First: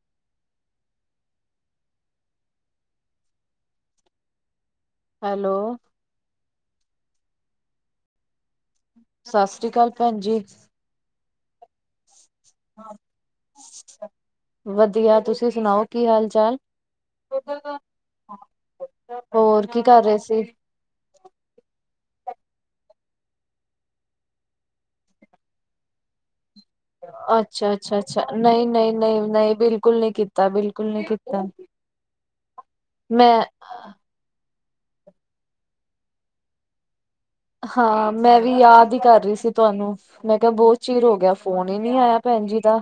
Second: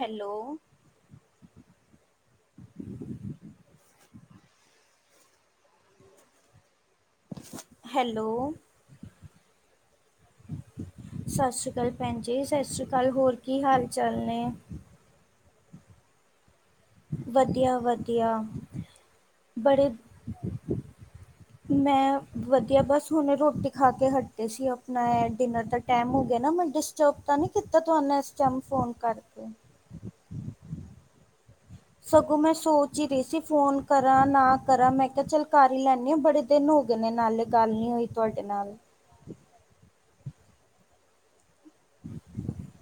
Hello. Hello. Hello. ਸਾ ਸ੍ਰੀ ਕਾਲ ਭੈਂਜੀ। ਸਾਸ੍ਰੀਕਾਲ ਭੈਣ ਜੀ ਸਾਸ੍ਰੀਕਾਲ, ਹੋਰ ਕੀ ਹਾਲ ਚਾਲ ਨੇ? ਵਧੀਆ, ਤੁਸੀਂ ਸੁਣਾਓ ਕੀ ਹਾਲ-ਚਾਲ? ਵਧੀਆ-ਵਧੀਆ! ਹੋਰ ਕੀ ਬੜੇ ਕਰ ਰਹੇ ਸੀ? ਮੈਂ ਵਧੀਆ, ਬਸ ਹੁਣੇ ਰੋਟੀ ਖਾ ਕੇ ਹੱਟੇ ਸੀ, ਆਪਣਾ ਐ ਡਿਨਰ ਦਾ ਟੈਮ ਹੋ ਗਿਆ ਨਾ ਮ ਦਸ ਅੱਛਾ-ਅੱਛਾ-ਅੱਛਾ! ਕਰਕੇ ਨਈਂ-ਨਈਂ-ਨਈਂ-ਨਈਂ, ਬਿਲਕੁਲ ਨਈਂ ਕੀਤਾ, ਬਿਲਕੁਲ ਨਈਂ ਕੀਤਾ! ਸਗੋਂ ਮੈਂ ਸੋਚ ਈ ਰਈ ਸੀ, ਮੈਂ ਫੋਨ ਕਰ ਕਰਾਂ ਨਾ ਕਰਾਂ ਮੈਂ ਕਿਹਾ ਚੱਲ ਕਰ ਈ ਲੈਂਨੀਂ ਆਂ, ਬੜੇ ਦਿਨ ਹੋ ਗਏ ਨੇ ਨਾਲੇ। ਗੱਲ ਨਹੀਂ ਹੋਈ ਹਾਂ, ਮੈਂ ਤੁਹਾਡੇ ਵੀ ਨਾਲ ਯਾਦ ਈ ਕਰ ਰੀ ਸੀ। ਤੁਹਾਨੂੰ, ਮੈਂ ਕਿਹਾ ਬਹੁਤ ਚਿਰ ਹੋ ਗਿਆ, ਫੋਨ ਈ ਨੀ ਆਇਆ ਭੈਂਜੀ ਦਾ।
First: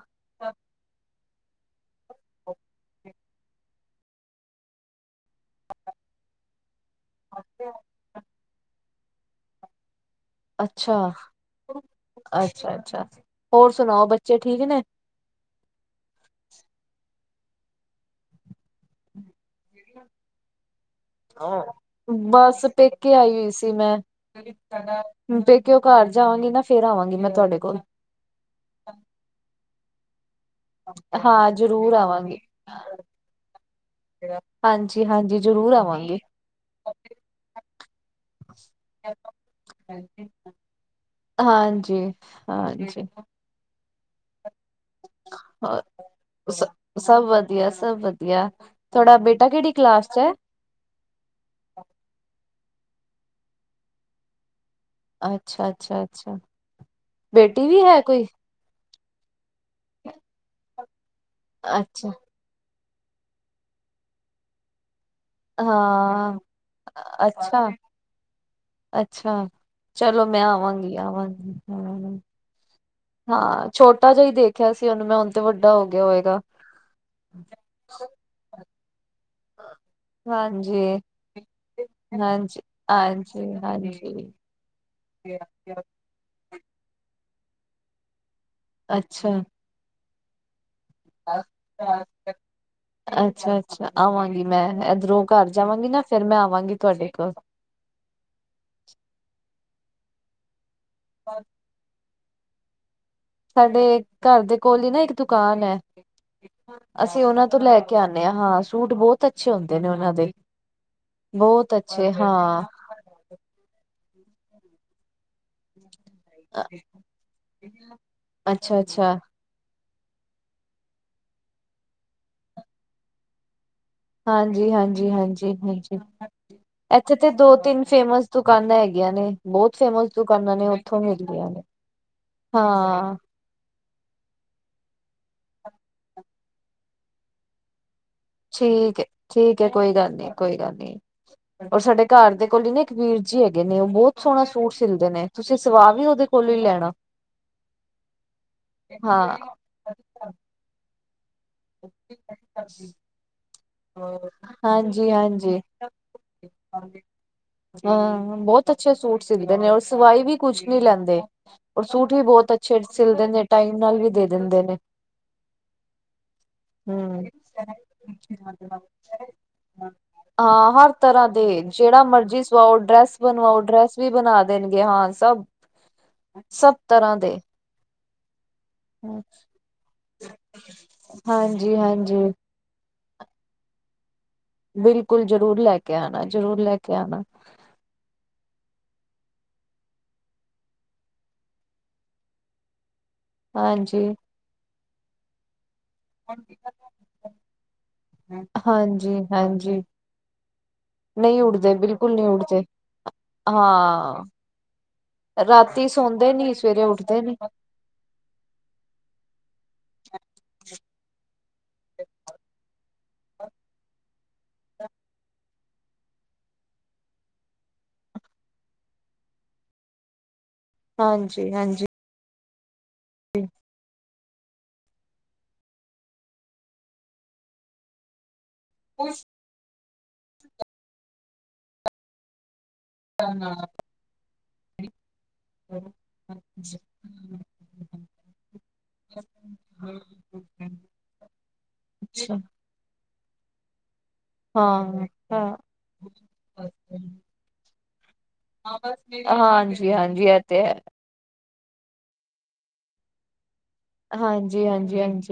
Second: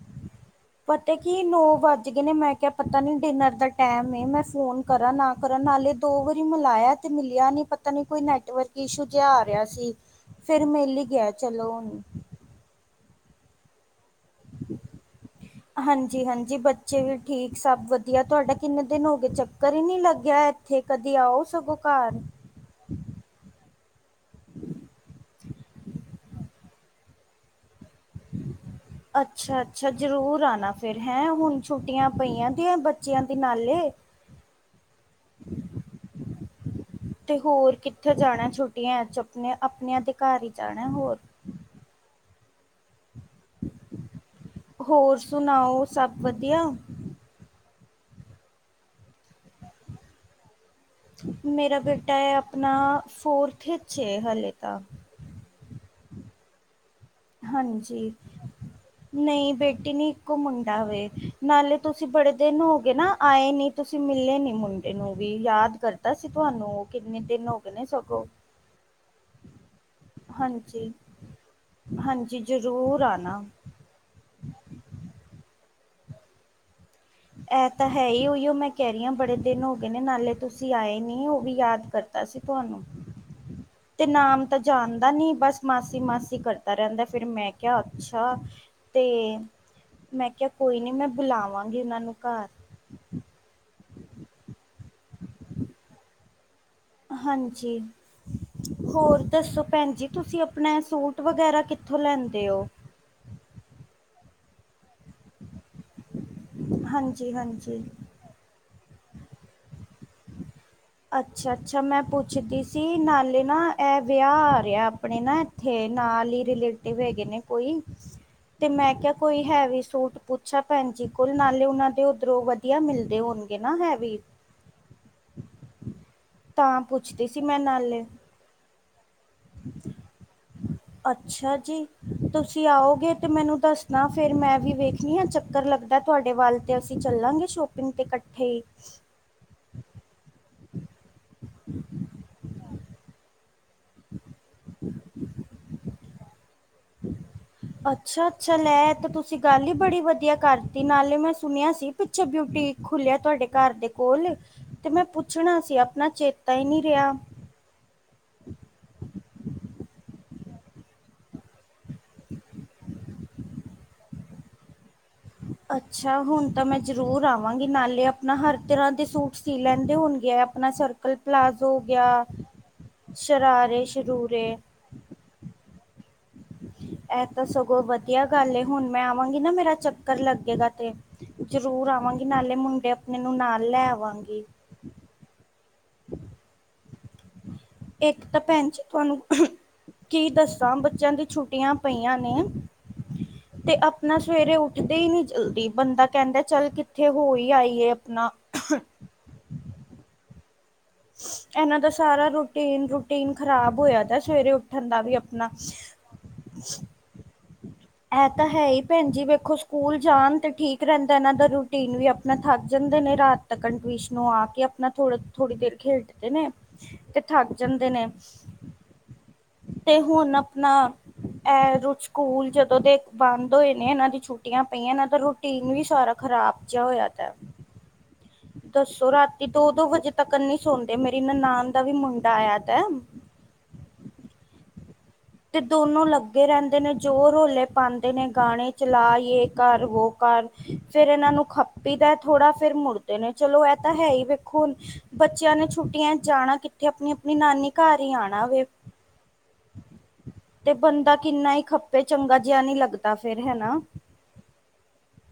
ਪਤਾ ਕੀ ਨੌਂ ਵੱਜ ਗਏ ਨੇ, ਮੈਂ ਕਿਹਾ ਪਤਾ ਨੀ ਡਿਨਰ ਦਾ ਟੈਮ ਏ, ਮੈਂ ਫੋਨ ਕਰਾਂ ਨਾ ਕਰਾਂ ਨਾਲੇ ਦੋ ਵਾਰੀ ਮਿਲਾਇਆ ਤੇ ਮਿਲਿਆ ਨੀ, ਪਤਾ ਨੀ ਕੋਈ ਨੈਟਵਰਕ ਇਸ਼ੂ ਜਿਹਾ ਆ ਰਿਹਾ ਸੀ। ਫੇਰ ਮਿਲ ਈ ਗਿਆ ਚਲੋ! ਅੱਛਾ-ਅੱਛਾ! ਹੋਰ ਸੁਣਾਓ ਬੱਚੇ ਠੀਕ ਨੇ? ਹਾਂਜੀ-ਹਾਂਜੀ! ਬੱਚੇ ਵੀ ਠੀਕ, ਸਭ ਵਧੀਆ। ਤੁਹਾਡਾ ਕਿੰਨੇ ਦਿਨ ਹੋ ਗਏ ਚੱਕ ਕਰ ਈ ਨੀ ਲੱਗਿਆ ਇੱਥੇ, ਕਦੇ ਆਓ ਸਗੋਂ ਘਰ। ਬਸ ਪੇ ਕੇ ਆਈ ਹੋਈ ਸੀ ਮੈਂ, ਪੇਕਿਓਂ ਘਰ ਜਾਵਾਂਗੀ ਨਾ ਫੇਰ ਆਵਾਂਗੀ ਮੈਂ ਤੁਹਾਡੇ ਕੋਲ। ਅੱਛਾ-ਅੱਛਾ ਜਰੂਰ ਆਣਾ! ਫੇਰ ਹੈਂ ਹਾਂ ਹੁਣ ਜ਼ਰੂਰ ਛੁੱਟੀਆਂ ਪਈਆਂ ਦੀਆਂ ਬੱਚਿਆਂ ਦੀ ਨਾਲੇ। ਹਾਂਜੀ-ਹਾਂਜੀ, ਜ਼ਰੂਰ ਆਵਾਂਗੇ। ਤੇ ਹੋਰ ਕਿੱਥੇ ਜਾਣਾ ਛੁੱਟੀਆਂ ਚ ਆਪਨੇ- ਅਪਨਿਆਂ ਦੇ ਘਰ ਹੀ ਜਾਣਾ ਹੋਰ। ਹਾਂਜੀ, ਹਾਂਜੀ। ਹੋਰ ਹੋਰ ਸੁਨਾਓ! ਸਭ ਵਧੀਆ? ਸ ਸਭ ਵਧੀਆ, ਸਭ ਵਧੀਆ। ਤੁਹਾਡਾ ਬੇਟਾ ਕੇੜੀ ਕਲਾਸ ਚ ਐ? ਮੇਰਾ ਬੇਟਾ ਐ ਆਪਨਾ ਫੋਰਥ ਇਚ ਏ ਹੱਲੇ ਤਾਂ। ਅੱਛਾ-ਅੱਛਾ-ਅੱਛਾ। ਹਾਂਜੀ! ਨਈਂ ਬੇਟੀ ਨੀ, ਇੱਕੋ ਮੁੰਡਾ ਵੇ। ਨਾਲੇ ਤੁਸੀਂ ਅੱਛਾ ਬੜੇ ਦਿਨ ਹੋ ਗਏ ਨਾ ਆਏ ਨੀਂ ਤੁਸੀਂ ਮਿਲੇ ਨੀ ਮੈਨ ਈਨੂੰ ਵੀ ਯਾਦ ਕਰਦਾ ਸੀ ਹਾਂ ਤੁਹਾਨੂੰ ਉਹ ਕਿੰਨੇ ਦਿਨ ਹੋਗ ਅੱਛਾ ਨੇ ਸਗੋਂ। ਅੱਛਾ, ਚਲੋ ਮੈਂ ਹਾਂਜੀ ਆਵਾਂਗੀ, ਆਵਾਂਗੀ ਆਵਾਗੀ, ਹਾਂਜੀ ਜ਼ਰੂਰ ਆਣਾ ਹਾਂ। ਛੋਟਾ ਜਿਆ ਈ ਦੇਖਿਆ ਸੀ ਉਨੂੰ ਮੈਂ ਹੁਣ ਤੇ ਵੱਡਾ ਹੋ ਗਿਆ ਹੋਏਗਾ। ਐਹ ਤਾਂ ਹੈ ਹੀ ਉਹੀਓ ਮੈਂ ਕਹਿ ਰਹੀ ਹਾਂ ਬੜੇ ਦਿਨ ਹੋ ਗਏ ਨੇ ਨਾਲੇ ਤੁਸੀਂ ਹਾਂਜੀ ਆਏ ਨੀ ਉਹ ਵੀ ਯਾਦ ਕਰਤਾ ਸੀ ਹਾਂਜੀ ਤੁਹਾਨੂੰ। ਹਾਂਜੀ ਤੇ ਹਾਂਜੀ ਨਾਮ ਤਾਂ ਜਾਣਦਾ ਨੀ ਬਸ ਮਾਸੀ- ਮਾਸੀ ਕਰ ਕਰਦਾ ਰਹਿੰਦਾ ਫਿਰ ਮੈਂ ਕਿਹਾ ਅੱਛਾ ਅੱਛਾ ਤੇ, ਮੈਂ ਕਿਆ ਕੋਈ ਨੀ ਮੈਂ ਬੁਲਾਵਾਂ ਜਿੰਨਾ ਨੂੰ ਘਾਰ ਅੱਛਾ ਅੱਛਾ ਆਵਾਂਗੀ ਮੈਂ ਇੱਧਰੋਂ ਘਰ ਜਾਵਾਂਗੀ ਨਾ ਫੇਰ ਮੈਂ ਆਵਾਂਗੀ। ਤੁਹਾਡੇ ਕੋਲ ਹਾਂਜੀ, ਹੋਰ ਦੱਸੋ ਭੈਣ ਜੀ ਤੁਸੀਂ ਆਪਣਾ ਸੂਟ ਵਗੈਰਾ ਕਿ ਕਿੱਥੋਂ ਲੈਂਦੇ ਓ? ਸਾਡੇ ਘਰ ਦੇ ਕੋਲ ਈ ਨਾ ਇੱਕ ਦੁਕਾਨ ਐ, ਅਸੀਂ ਹਾਂਜੀ ਉਹਨਾ ਤੋਂ ਲੈ ਹਾਂਜੀ ਕੇ ਆਣੇ ਹਾਂ ਸੂਟ ਬਹੁਤ ਅੱਛੇ ਹੁੰਦੇ ਨੇ ਉਹਨਾਂ ਦੇ। ਅੱਛਾ ਬਹੁਤ ਅੱਛਾ ਮੈਂ ਅੱਛੇ ਪੁੱਛਦੀ ਹਾਂ ਸੀ? ਕੀ ਨਾਲੇ ਨਾ ਇਹ ਵਿਆਹ ਆ ਰਿਹਾ ਆਪਣੇ ਨਾ ਇੱਥੇ ਨਾਲ ਈ ਰਿਲੇਟਿਵ ਹੈਗੇ ਨੇ ਕੋਈ, ਤੇ ਮੈਂ ਕਿਆ ਅੱਛਾ-ਅੱਛਾ ਕੋਈ ਹੈਵੀ ਸੂਟ ਪੁੱਛਾ ਭੈਣ ਜੀ ਕੋਲ ਨਾਲੇ ਉਹਨਾਂ ਦੇ ਉੱਧਰੋਂ ਵਧੀਆ ਮਿਲਦੇ ਹੋਣਗੇ ਨਾ ਹੈਵੀ? ਹਾਂਜੀ ਹਾਂਜੀ, ਹਾਂਜੀ ਹਾਂਜੀ। ਤਾਂ ਇੱਥੇ ਪੁੱਛਦੀ ਤੇ ਸੀ ਮੈਂ ਦੋ-ਤਿੰਨ ਨਾਲੇ ਫੇਮਸ ਦੁਕਾਨਾਂ ਹੈਗੀਆਂ ਨੇ, ਬੋਤ ਫੇਮਸ ਦੁਕਾਨਾਂ ਨੇ। ਮਿਲਦੀਆਂ ਅੱਛਾ ਨੇ ਜੀ, ਤੁਸੀਂ ਆਓਗੇ ਹਾਂ ਤੇ ਮੈਨੂੰ ਦੱਸ ਨਾ ਫੇਰ ਮੈਂ ਵੀ ਵੇਖਣੀ ਆ ਚੱਕਰ ਲੱਗਦਾ ਤੁਹਾਡੇ ਵੱਲ ਤੇ ਅਸੀਂ ਚੱਲਾਂਗੇ ਸ਼ੋਪਿੰਗ ਤੇ ਇਕੱਠ ਠੀਕ ਐ। ਠੀਕ ਐ ਕੋਈ ਗੱਲ ਨੀ, ਕੋਈ ਗੱਲ ਨੀ, ਔਰ ਸਾਡੇ ਘਰ ਦੇ ਕੋਲ ਹੀ ਨਾ ਇੱਕ ਵੀਰ ਜੀ ਹੈਗੇ ਨੇ ਉਹ ਬੋਤ ਸੋਹਣਾ ਸੂਟ ਸਿਲਦੇ ਨੇ ਤੁਸੀਂ ਸਵਾਹ ਵੀ ਉਹਦੇ ਕੋਲੋਂ ਈ ਲੈਣਾ। ਅੱਛਾ ਅੱਛਾ ਲੈ ਤਾਂ ਹਾਂ ਤੁਸੀਂ ਗੱਲ ਹੀ ਬੜੀ ਵਧੀਆ ਕਰਤੀ ਨਾਲੇ ਮੈਂ ਸੁਣਿਆ ਸੀ ਪਿੱਛੇ ਬਿਊਟੀਕ ਖੁੱਲਿਆ ਤਾਡੇ ਘਰ ਦੇ ਕੋਲ ਤੇ ਮੈਂ ਹਾਂਜੀ ਹਾਂਜੀ ਪੁੱਛਣਾ ਸੀ ਆਪਣਾ ਚੇਤਾ ਈ ਨੀ ਰਿਹਾ। ਹੂੰ ਬਹੁਤ ਅੱਛਾ ਸੂਟ ਸਿੱਲਦੇ ਨੇ ਸਵਾਈ ਵੀ ਕੁੱਝ ਨੀ ਲੈਂਦੇ। ਔਰ ਸੂਟ ਵੀ ਬੋਤ ਅੱਛੇ ਸਿਲਦੇ ਨੇ ਟਾਈਮ ਨਾਲ ਵੀ ਦੇ ਦਿੰਦੇ ਨੇ। ਅੱਛਾ ਹੁਣ ਤਾਂ ਮੈਂ ਹਮ ਜ਼ਰੂਰ ਆਵਾਂਗੀ ਨਾਲੇ ਆਪਣਾ ਹਰ ਤਰ੍ਹਾਂ ਦੇ ਸੂਟ ਸੀ ਲੈਂਦੇ ਹੋਣਗੇ ਆਪਣਾ ਹਾਂ ਹਰ ਸਰ ਤਰ੍ਹਾਂ ਦੇ ਜਿਹੜਾ ਮਰਜੀ ਸੁਵਾਓ ਡਰੈਸ ਬਣਵਾਓ ਸ਼ਰਾਰੇ ਡਰੈਸ ਵੀ ਬਣਾ ਸ਼ਰੂਰੇ ਦੇਣ ਗੇ। ਯਾਹਾਂ ਸਭ, ਸਭ- ਤਰ੍ਹਾਂ ਐਹ ਦੇ ਤਾਂ ਸਗੋਂ ਵੱਧ ਵਧੀਆ ਗੱਲ ਹੁਣ ਮੈਂ ਆਵਾਂਗੀ ਨਾ ਮੇਰਾ ਚੱਕਰ ਲੱਗੇਗਾ ਤੇ ਹਾਂਜੀ ਜਰੂਰ ਹਾਂਜੀ ਆਵਾਂਗੀ ਨਾਲੇ ਮੁੰਡੇ ਆਪ ਇਨੂੰ ਨਾਲ ਲੈ ਆਵਾਂਗੀ। ਬਿਲਕੁਲ ਜਰੂਰ ਲੈ ਕੇ ਆਣਾ ਜ਼ਰੂਰ ਲੈ ਕੇ ਆਣਾ। ਇੱਕ ਤਾਂ ਭੈਣ ਜੀ ਤੁਆਨੂੰ ਕੀ ਦੱਸਾਂ ਬੱਚਿਆਂ ਦੀ ਛੁੱਟੀਆਂ ਪਈਆਂ ਨੇ ਤੇ ਹਾਂਜੀ ਆਪਣਾ ਸਵੇਰੇ ਉੱਠਦੇ ਈ ਨੀ ਜਲਦੀ ਬੰਦਾ ਕਹਿੰਦਾ ਚੱਲ ਕਿੱਥੇ ਹੋਈ ਆਈਏ ਆਪਣਾ। ਹਾਂਜੀ ਹਾਂਜੀ। [inaudible] ਨਹੀਂ ਉੱਡਦੇ ਏਨਾਂ ਦਾ ਬਿਲਕੁਲ ਨਹੀਂ ਸਾਰਾ ਉੱਡਦੇ ਰੂਟੀਨ- ਰੂਟੀਨ ਖ਼ਰਾਬ ਹੋਇਆ ਹਾਂ ਦਾ ਸਵੇਰੇ ਉੱਠਣ ਦਾ ਵੀ ਅਪ ਰਾਤੀ ਸੌਦੇ ਨੀ, ਸਵੇਰੇ ਉੱਠਦੇ ਨੀ। ਐ ਤਾਂ ਹੈ ਹੀ ਭੈਣ ਜੀ ਵੇਖੋ ਸ ਸਕੂਲ ਜਾਣ ਤੇ ਠੀਕ ਰਹਿੰਦਾ ਇਹਨਾਂ ਦਾ ਰੂਟੀਨ ਵੀ ਆਪਣਾ ਥੱਕ ਜਾਂਦੇ ਨੇ ਰਾਤ। ਤਕਨ ਟਵੀਸ਼ਨੋ ਆ ਕੇ, ਅਪਨਾ ਥੋੜਾ, ਥੋੜੀ ਦੇਰ ਖੇਡਦੇ ਨੇ, ਤੇ ਥਾੱਕ ਜਾਂਦੇ ਨੇ, ਤੇ ਹੁਨ ਨਾ ਹਾਂਜੀ ਐ ਹਾਂਜੀ ਰੂ ਸੂਕੂਲ ਜਦੋਂ ਦੇ ਬਾੰਦ ਹੋਏ ਨੇ, ਏਨਾਂ ਦੀ ਛੁੱ ਛੁੱਟੀਆਂ ਪਈਆਂ ਇਨਾਂ ਦਾ ਰੂਟੀਨ ਵੀ ਸਾਰਾ ਖ਼ਰਾਬ ਜਾ ਹੋਏਆ ਦੈ। ਦੱਸੋ ਰਾਤੀ ਦੋ-ਦੋ ਵਜੇ ਤੱਕ ਨੀ ਸੌਂਦੇ ਮੇਰੀ ਨਨਾਨ ਦਾ ਵੀ ਮੁੰਡਾ ਆਏਆ ਦੈ। [inaudible] ਤੇ ਦੋਨੋ ਲੱਗੇ ਰੈਂਦੇ ਨੇ ਜੋ ਰੋਲੇ ਪਾਂਦੇ ਨੇ, ਗਾਣੇ ਚਲਾ, ਯੇ ਕਾਰ ਵੋ ਕਾਰ। ਫੇਰ ਏਨਾਂ ਨੂੰ ਖੱਪੀ ਦਾ ਅੱਛਾ ਥੋੜਾ, ਫੇਰ ਮੁੜਦੇ ਨੇ, ਚਲੋ ਐ ਤਾਂ ਹੈਈ ਬ ਖੁ ਹੁਨ, ਹਾਂ ਬੱਚੇਆਂ ਹਾਂ। ਨੇ ਛੁੱਟੀਆਂ ਚ ਜਾਣਾ ਕਿੱਥੇ, ਅਪਣੀ-ੳਪਣੀ ਨਾਨੀ ਘਾਰ ਈ ਆਣਾ ਵੇ। [unintelligible] ਹਾਂਜੀ-ਹਾਂਜੀ ਐ ਤੇ ਬੰਦਾ ਕਿੰਨਾ ਈ ਖੱਪੇ, ਚੰਗਾ ਜੇਆ ਨੀ ਲੱਗਦਾ ਫੇਰ, ਹੈਨਾ? ਹਾਂਜੀ, ਹਾਂਜੀ, ਹਾਂਜੀ।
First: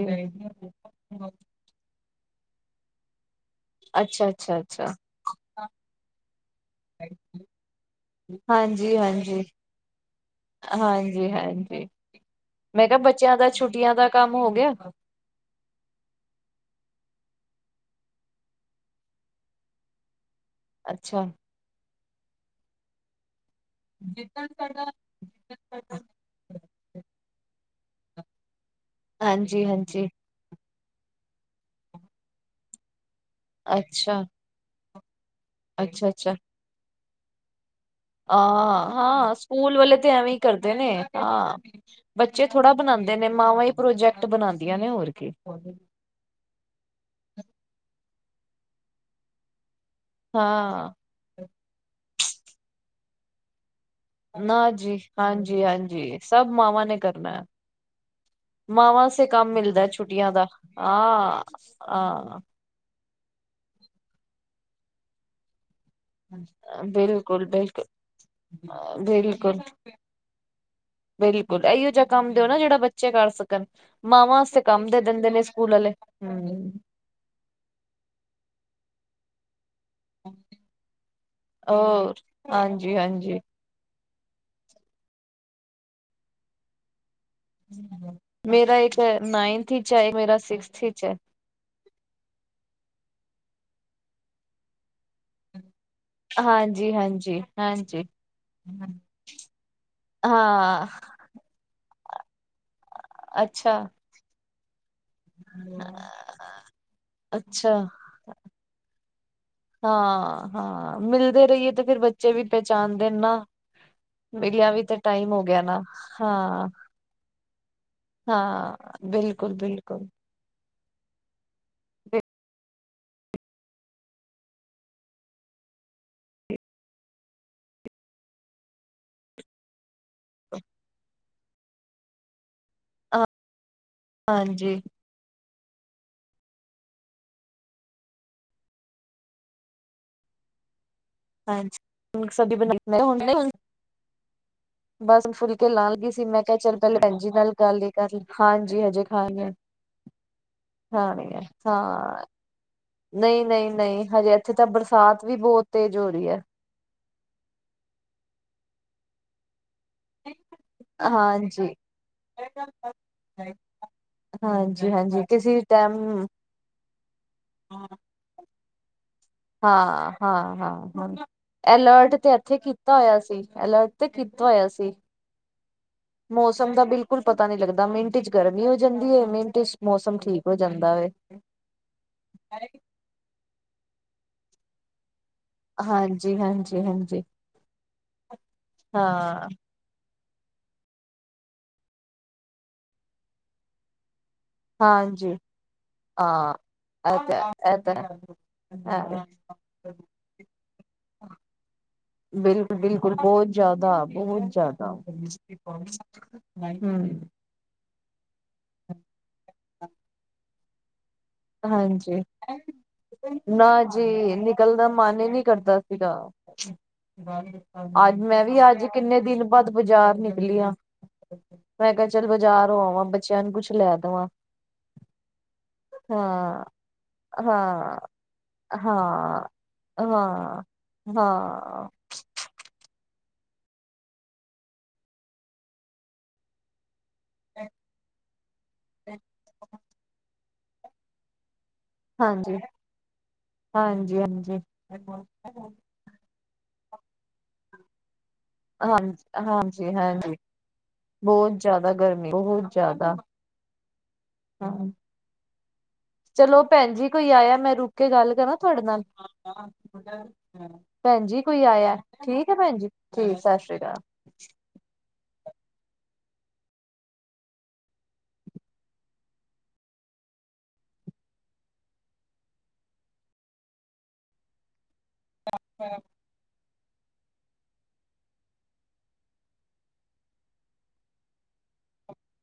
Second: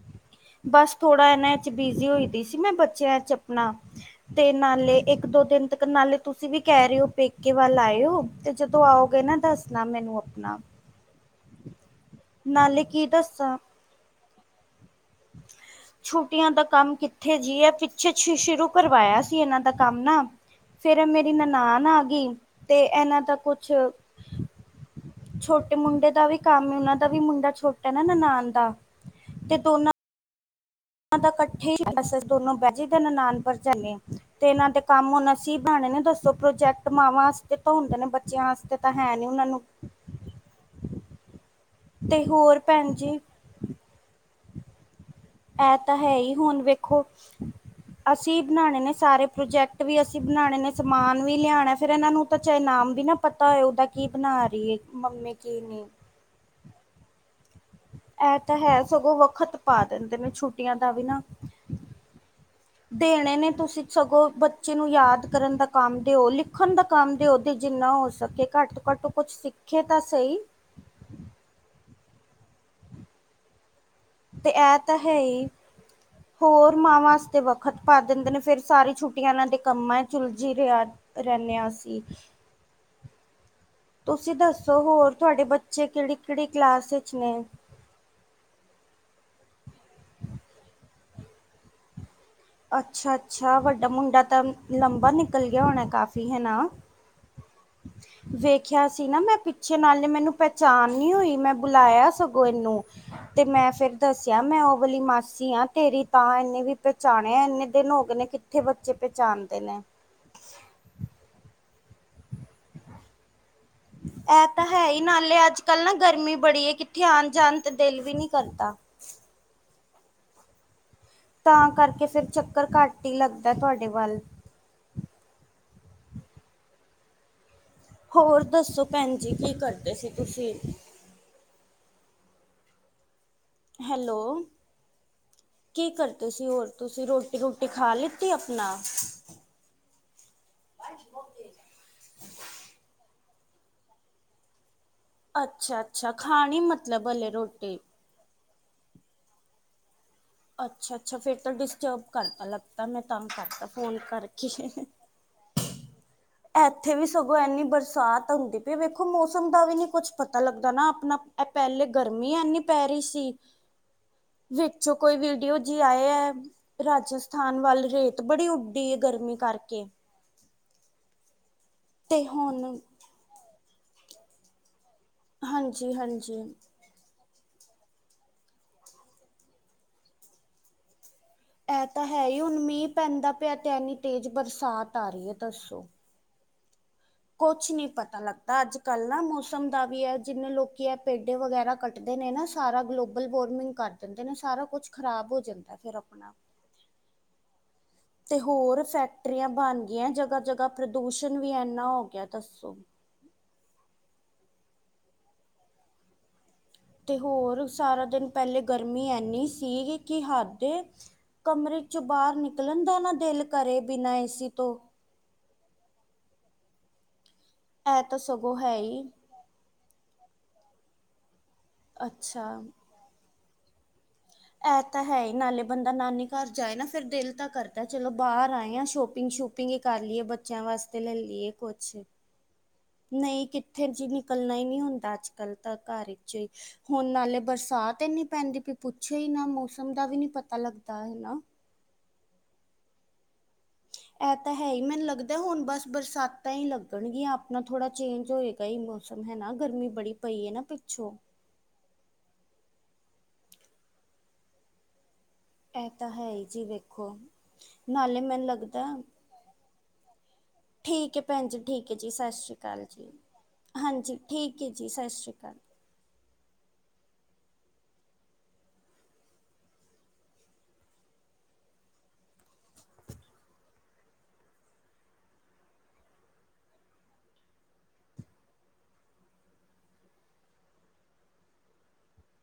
ਬਾੱਸ ਥੋੜਾ ਐਨਾਂ ਇਚ ਬਿਜੀ ਹੋਈ ਦੀ ਸੀ, ਮੈਂ ਬੱਚੇਆਂ ਚ ਅਪਨਾ, ਅੱਛਾ ਤੇ ਅੱਛਾ ਅੱਛਾ ਨਾਲੇ ਏੱਕ-ਦੋ ਦਿਨ ਤੱਕ ਨਾਲੇ ਤੂਸੀ ਵੀ ਕੈ ਰੇ ਓ ਪੇੱਕੇ ਵੱਲ ਆਏ ਓ ਤੇ ਜਦੋਂ ਹਾਂਜੀ ਆਓਗੇ ਨਾ, ਹਾਂਜੀ ਦੱਸਨਾ ਮੈਨੂੰ ਅਪਨਾ। ਹਾਂਜੀ ਹਾਂਜੀ। ਨਾਲੇ ਮੈਂ ਕਿਹਾ ਕੀ ਬੱਚਿਆਂ ਦਾ ਦੱਸਾਂ ਛੁੱਟੀਆਂ ਦਾ ਕਾੰਮ ਹੋ ਗੇਆ? [inaudible] ਛੁੱਟੀਆਂ ਦਾ ਕਾੰਮ ਕਿੱਥੇ ਜੀ, ਐ ਪਿੱਛੇ ਸ਼ ਸ਼ੁਰੂ ਕਰਵਾਏਆ ਸੀ ਇਨਾਂ ਦਾ ਕਾੰਮ ਨਾ ਫੇਰ ਐ ਅੱਛਾ ਮੇਰੀ ਨਨਾਨ ਆਗੀ ਤੇ ਐਨਾਂ ਦਾ ਕੁੱਛ ਜਿੱਦਨ ਸਾਡਾ ਛੋਟੇ ਮੁੰਡੇ ਦਾ ਵੀ ਕਾੰਮ, ਉਨਾ ਦਾ ਵੀ ਮੁੰਡਾ ਛੋਟੈ ਨਾ ਨਨਾਨ ਦਾ ਹਾਂਜੀ-ਹਾਂਜੀ। ਉਨਾਂ ਦਾ ਕੱਠੇ ਈ ਬਾੱਸ ਅਸੀ ਦੋਨੋ ਬੈਜਾਈ ਦੈ ਨਨਾਨ ਭਰਜਾਈ ਨੇ ਅੱਛਾ ਤੇ ਇਨਾਂ ਦੇ ਕਾੰਮ ਹੁਨ ਅਸੀ ਬਾਨੇ ਨੇ, ਅੱਛਾ ਦੱਸੋ ਪ੍ਰੋਜੈਕਟ ਮਾਵਾਂ ਆਸਤੇ ਤਾਂ ਹੁੰਦੇ ਨੇ। ਆ, ਬੱਚਿਆਂ ਵਾਸਤੇ ਤਾਂ ਹੈ ਨੀ ਹਾਂ, ਉਹਨਾਂ ਨੂੰ ਸੂਕੂਲ ਵਾਲੇ ਤੇ ਐਵੇਂ ਈ ਕਰਦੇ ਨੇ, ਹਾਂ। ਤੇ ਬੱਚੇ ਹੋਰ ਥੋੜਾ ਭੈਣ ਜੀ ਬਨਾਂਦੇ ਨੇ, ਮਾਵਾਂ ਈ ਪ੍ਰੋਜੈਕਟ ਬਨਾਂਦੀਆਂ ਨੇ, ਹੋਰ ਕੀ। ਐ ਤਾ ਹੈ ਈ ਹੁਨ ਵੇਖੋ, ਅਸੀ ਈ ਬਨਾਨੇ ਨੇ ਸਾਰੇ ਪ੍ਰੋਜੈਕਟ ਵੀ ਅਸੀ ਬਨਾਣੇ ਨੇ, ਹਾਂ। ਸਮਾਨ ਵੀ ਲਿਆਣੈ, ਫੇਰ ਇਨਾਂ ਨੂੰ ਚਾਏ ਨਾਮ ਵੀ ਨਾ ਪਤਾ ਹੋਏ ਉਦਾ ਕੀ ਬਨਾ ਰੀ ਏ ਮੰਮੀ ਕੀ ਨੀ। ਸਬ ਮਾਵਾਂ ਨੇ ਕਰਨੈ। ਇਹ ਤਾਂ ਹੈ ਮਾਵਾਂ ਸਗੋਂ ਅਸੇ ਕਾੰਮ ਵਖਤ ਪਾ ਮਿਲਦੈ ਦਿੰਦੇ ਨੇ ਛੁੱਟੀਆਂ ਦਾ, ਵੀ ਨਾ ਆਂ, ਆਂ। ਦੇਣੇ ਨੇ ਤੂਸੀ ਸਗੋਂ ਬੱਚੇ ਨੂੰ ਯਾਦ ਕਰਨ ਦਾ ਕਾੰਮ ਦੇਓ, ਲਿੱਖਨ ਦਾ ਕਾੰਮ ਦੇਓ ਬਿਲਕੁਲ ਤੇ ਬਿਲਕੁਲ ਜਿੰਨਾ ਹੋ ਸਕੇ, ਘਾੱਟ ਤੋਂ ਘਾੱਟ ਓ ਕੁੱਛ ਬਿਲਕੁਲ ਸਿੱਖੇ ਤਾਂ ਸਈ। ਬਿਲਕੁਲ, ਐਈਓ ਜਾ ਕਾੰਮ ਦੇਓ ਨਾ ਜੇੜਾ ਬੱ ਬੱਚੇ ਕਾਰ ਸਕਨ, ਮਾਵਾਂ ਤੇ ਅਸਤੇ ਇਹ ਕਾੰਮ ਤਾਂ ਦੇ ਹੈ ਦੇੰਦੇ ਨੇ ਹੀ ਸੂਕੂਲ ਵਾਲੇ, ਹੂੰ। ਹੋਰ ਮਾਵਾਂ ਵਾਸਤੇ ਵੱਖ ਖ਼ਤ ਪਾ ਦੇਂਦੇ ਨੇ, ਫੇਰ ਸਾਰੀ ਛੁੱਟੀਆਂ ਏਨਾਂ ਦੇ ਕੰਮਾਂ ਚ ਉਲਜੀ ਰੇਆ, ਰੇੱਨੇ ਆਂ ਅਸੀ। ਹਾਂਜੀ-ਹਾਂਜੀ। ਤੂਸੀ ਦੱਸੋ ਹੋਰ ਤੂਆਡੇ ਬੱਚੇ ਕੈੜੀ-ਕੈੜੀ ਕਲਾਸ ਇੱਚ ਨੇ? ਮੇਰਾ ਇੱਕ ਨਾਇਨਥ ਇੱਚ ਐ, ਏਕ ਮੇਰਾ ਸਿਕਸਥ ਇੱਚ ਐ। ਅੱਛਾ-ਅੱਛਾ, ਵੱਡਾ ਮੁੰਡਾ ਤਾਂ ਲੰਬਾ ਨਿਕਲ ਗੇਆ ਹੋਣੈ ਕਾਫੀ? ਹਾਂਜੀ, ਹਾਂਜੀ, ਹਾਂਜੀ। ਵੇਖੇਆ ਸੀ ਨਾ ਮੈਂ ਪਿੱਛੇ, ਨਾਲੇ ਮੈਨੂੰ ਹਾਂ ਪ੍ਹੈਚਾਨ ਨੀ ਹੋਈ, ਮੈਂ ਬੁਲਾਏਆ ਸਗੋਂ ਏਨੂੰ ਤੇ ਮੈਂ ਅੱਛਾ ਫੇਰ ਦੱਸੇਆ ਮੈਂ ਓ ਵਾਲੀ ਮਾ ਸੀ ਆਂ ਤੇਰੀ ਤਾਂ ਏਨੇ ਵੀ ਪਹਿਚਾਣੇਆ ਇੰਨੇ ਅੱਛਾ ਦਿਨ ਹੋ ਗਏ ਨੇ ਕਿੱਥੇ ਬੱਚੇ ਪਹਿਚਾਣਦੇ ਨੇ। ਹਾਂ-ਹਾਂ, ਮਿਲਦੇ ਰਈਏ ਤੇ ਫਿਰ ਬੱਚੇ ਵੀ ਪਹਿਚਾਣਦੇ ਨੇ ਨਾ। [inaudible] ਐਹ ਤਾਂ ਮਿਲਿਆ ਵੀ ਹੈ ਤੇ ਈ ਟਾਈਮ ਹੋ ਨਾਲੇ ਗਿਆ ਅੱਜ-ਕੱਲ ਨਾ ਗਰਮੀ ਬੜੀ ਹਾਂ ਐ ਕਿੱਥੇ ਆਣ-ਜਾਣ ਤੇ ਦਿਲ ਵੀ ਨੀ ਕਰਦਾ। ਬਿਲਕੁਲ-ਬਿਲਕੁਲ। ਤਾਂ ਕਰਕੇ ਫਿਰ ਚੱਕਰ ਘੱਟ ਈ ਲੱਗਦਾ ਤੁਆਡੇ ਵੱਲ। ਹੋਰ ਦੱਸੋ ਭੈਣ ਜੀ ਕੀ ਕਰਦੇ ਸੀ ਤੁਸੀਂ? ਆਂ। ਹੈਲੋ। ਕੀ ਕਰਦੇ ਸੀ ਹੋਰ ਤੁਸੀਂ ਰੋਟੀ-ਰੂਟੀ ਖਾ ਲਿੱਤੀ ਆਪਣਾ? ਹਾਂਜੀ [unintelligible] ਬਸ ਫੁਲਕੇ ਅੱਛਾ ਲਾਨ ਲੱਗੀ ਅੱਛਾ ਸੀ ਮੈਂ ਕਿਆ ਖਾਣੀ ਚੱਲ ਪੈਲੇ ਮਤਲਬ ਭੈਣਜੀ ਹਲੇ ਨਾਲ ਰੋਟੀ ਗੱਲ ਈ ਹਾਂਜੀ ਹਜੇ ਖਾਨੀ ਐ ਖਾਣੀ ਐ, ਡਿਸਟਰਬ ਹਾਂ। ਕਰਤਾ ਅਲੱਗ ਤਾਂ ਮੈਂ ਤੰਗ ਨਈਂ ਕਰਤਾ ਨਈਂ ਫੋਨ ਨਈਂ, ਹਜੇ ਕਰਕੇ ਏਥੇ ਤਾਂ ਬਰਸਾਤ ਵੀ ਬੋਹ ਤੇਜ ਹੋ ਰਈ ਐ। ਏਥੇ ਵੀ ਸਗੋਂ ਏਨੀ ਬਰਸਾਤ ਹੁੰਦੀ ਪਈ ਐ ਵੇਖੋ ਮੌਸਮ ਦਾ ਵੀ ਨੀ ਕੁੱਛ ਪਤਾ ਲੱਗਦਾ ਨਾ ਆਪਣਾ ਐਹ ਹਾਂਜੀ ਪੈਲੇ ਗਰਮੀ ਏਨੀ ਪੈ ਰਈ ਸੀ। ਹਾਂਜੀ ਵਿੱਚੋਂ ਕੋਈ ਹਾਂਜੀ ਵੀਡੀਓ ਕਿਸੇ ਜੀ ਟਾਈਮ ਆਏ ਐ ਰਾਜਸਥਾਨ ਵੱਲ ਰੇਤ ਬੜੀ ਉੱਡੀ ਐ ਗਰਮੀ ਕ ਹਾਂ-ਹਾਂ-ਹਾਂ-ਹਾਂ, ਐਲਰਟ ਤੇ ਏਥੇ ਕੀਤਾ ਹੋਇਆ ਸੀ। ਐਲਰਟ ਤੇ ਕੀਤਾ ਹੋਇਆ ਸੀ, ਹਾਂਜੀ-ਹਾਂਜੀ। ਮੌਸਮ ਦਾ ਬਿਲ ਕੁਲ ਪਤਾ ਨੀ ਲੱਗਦਾ ਮਿੰਟ ਚ ਗਰਮੀ ਹੋ ਜਾਂਦੀ ਐ ਮਿੰਟ ਚ ਮੌਸਮ ਠੀਕ ਹੋ ਜਾਂਦਾ ਵੈ। ਐ ਤਾਂ ਹੈ ਈ ਹੁਣ ਮੀਂਹ ਪੈਂਦਾ ਪਿਆ ਤੇ ਏਨੀ ਤੇਜ ਬਰਸਾਤ ਆ ਰਈ ਐ। ਹਾਂਜੀ-ਹਾਂਜੀ-ਹਾਂਜੀ। ਕੁਛ ਨੀ ਪਤਾ ਲੱਗਦਾ ਅੱਜ-ਕੱਲ ਨਾ ਮੌਸਮ ਦਾ ਵੀ ਐ ਜਿੰਨੇ ਲੋਕੀ ਐ ਪੇਡੇ ਵਗੈਰਾ ਕੱਟਦੇ ਨੇ ਨਾ ਸਾਰਾ ਗਲੋਬਲ ਵਾਰਮਿੰਗ ਕਰ ਦਿੰਦੇ ਨੇ ਸਾਰਾ ਕੁਛ ਖਰਾਬ ਹਾਂਜੀ ਹੋ ਜਾਂਦਾ ਐ ਫਿਰ ਆਪਣਾ ਹਾਂ। ਐ ਤਾ ਐ ਤਾ ਹੈ। ਤੇ ਹੋਰ ਫੈਕਟਰੀਆਂ ਬਣ ਗੀਆਂ ਜਗਾ-ਜਗਾ ਪ੍ਰਦੂਸ਼ਣ ਵੀ ਏਨਾ ਹੋ ਗਿਆ ਦੱਸੋ। ਬਿਲਕੁਲ-ਬਿਲਕੁਲ ਬੋਹ ਜਆਦਾ ਬੋਹਤ ਜ਼ਾਦਾ। ਤੇ ਹੋਰ ਸਾਰਾ ਦਿਨ ਪੈਲੇ ਗਰਮੀ ਏਨੀ ਸੀਗੀ ਕਿ ਹੱਦ ਐ। ਕਮਰੇ ਚੋਂ ਹਾਂਜੀ ਬਾਰ ਨਿਕਲਨ ਦਾ ਨਾ ਦਿਲ ਨਾ ਕਰੇ ਬਿਨਾਂ ਜੀ ਏਸੀ ਤੋਂ। ਨਿਕਲ ਦਾ ਮਨ ਈ ਨੀ ਕਰਦਾ ਸੀਗਾ, ਇਹ ਤਾਂ ਅੱਜ ਮੈਂ ਸਗੋਂ ਵੀ ਹੈ ਅੱਜ ਹੀ। ਕਿੰਨੇ ਦਿਨ ਬਾਦ ਬਾਜ਼ਾਰ ਨਿਕਲੀ ਆ, ਮੈਂ ਕਿਆ ਚੱਲ ਅੱਛਾ ਬਾਜ਼ਾਰ ਹੋ ਆਵਾਂ ਬੱਚੇਆਂ ਨੂੰ ਕੁਛ ਲੈ ਦਵਾਂ। ਐ ਤਾਂ ਹੈ ਈ ਨਾਲੇ ਬੰਦਾ ਨਾਨੀ ਘਰ ਹਾਂ, ਜਾਏ ਨਾ ਫਿਰ ਦਿਲ ਤਾਂ ਕਰਦਾ ਹਾਂ। ਚਲੋ ਬਾਰ ਆਏ ਆਂ ਹਾਂ ਸ਼ੋਪਿੰਗ-ਸ਼ੂਪਿੰਗ ਈ ਕਰ ਲਈਏ ਹਾਂ ਬੱਚੇਆਂ ਵਾਸ ਤੇ ਲੈ ਲੀਏ ਹਾਂ ਕੁਛ। ਨਈਂ ਕਿੱਥੇ ਜੀ ਨਿਕਲਨਾ ਈ ਨਈਂ ਹੁੰਦਾ ਅੱਜ-ਕੱਲ ਤਾਂ ਘਰ ਵਿੱਚੋ ਈ। ਹੁਣ ਨਾਲੇ ਬਰਸਾਤ ਏਨੀ ਪੈਂਦੀ ਪਈ ਪੁੱਛੋ ਈ ਨਾ ਮੌਸਮ ਦਾ ਵੀ ਨੀ ਪਤਾ ਲੱਗਦਾ ਹੈਨਾ। ਹਾਂਜੀ, ਇਹ ਤਾਂ ਹਾਂਜੀ-ਹਾਂਜੀ। ਹੈ ਹੀ ਮੈਨੂੰ ਲੱਗਦਾ ਹੁਣ ਬਸ ਬਰਸਾਤਾਂ ਈ ਲੱਗਣਗੀਆਂ ਆਪਣਾ ਥੋੜਾ ਚੇਂਜ ਹੋਏ ਗਾ ਈ ਮੌਸਮ ਹੈ ਨਾ ਗਰਮੀ ਬੜੀ ਪਈ ਏ ਨਾ ਪਿੱਛੋਂ। ਜ਼ਾਦਾ ਗਰਮੀ ਬੋਹਤ ਜ਼ਾਦਾ। ਹਾਂ। ਐ ਤਾਂ ਹੈ। ਹੀ ਚਲੋ ਭੈਣ ਜੀ ਵੇਖੋ ਕੋਈ ਆਏਆ ਮੈਂ ਰੁਕ ਕੇ ਨਾਲੇ ਗੱਲ ਮੈਨੂੰ ਕਰਾਂ ਥੁਆਡੇ ਲੱਗਦਾ ਨਾਲ। ਠੀਕ ਹੈ ਭੈਣ ਜੀ ਕੋਈ ਠੀਕ ਆਏਆ, ਹੈ ਜੀ ਸਤਿ ਠੀਕ ਸ਼੍ਰੀ ਐ ਭੈਣ ਅਕਾਲ ਜੀ, ਠੀਕ ਸਸ਼੍ਰੀ ਕਾਲ। ਹਾਂਜੀ ਠੀਕ ਏ ਜੀ ਸਸ਼੍ਰੀ ਕਾਲ। [inaudible]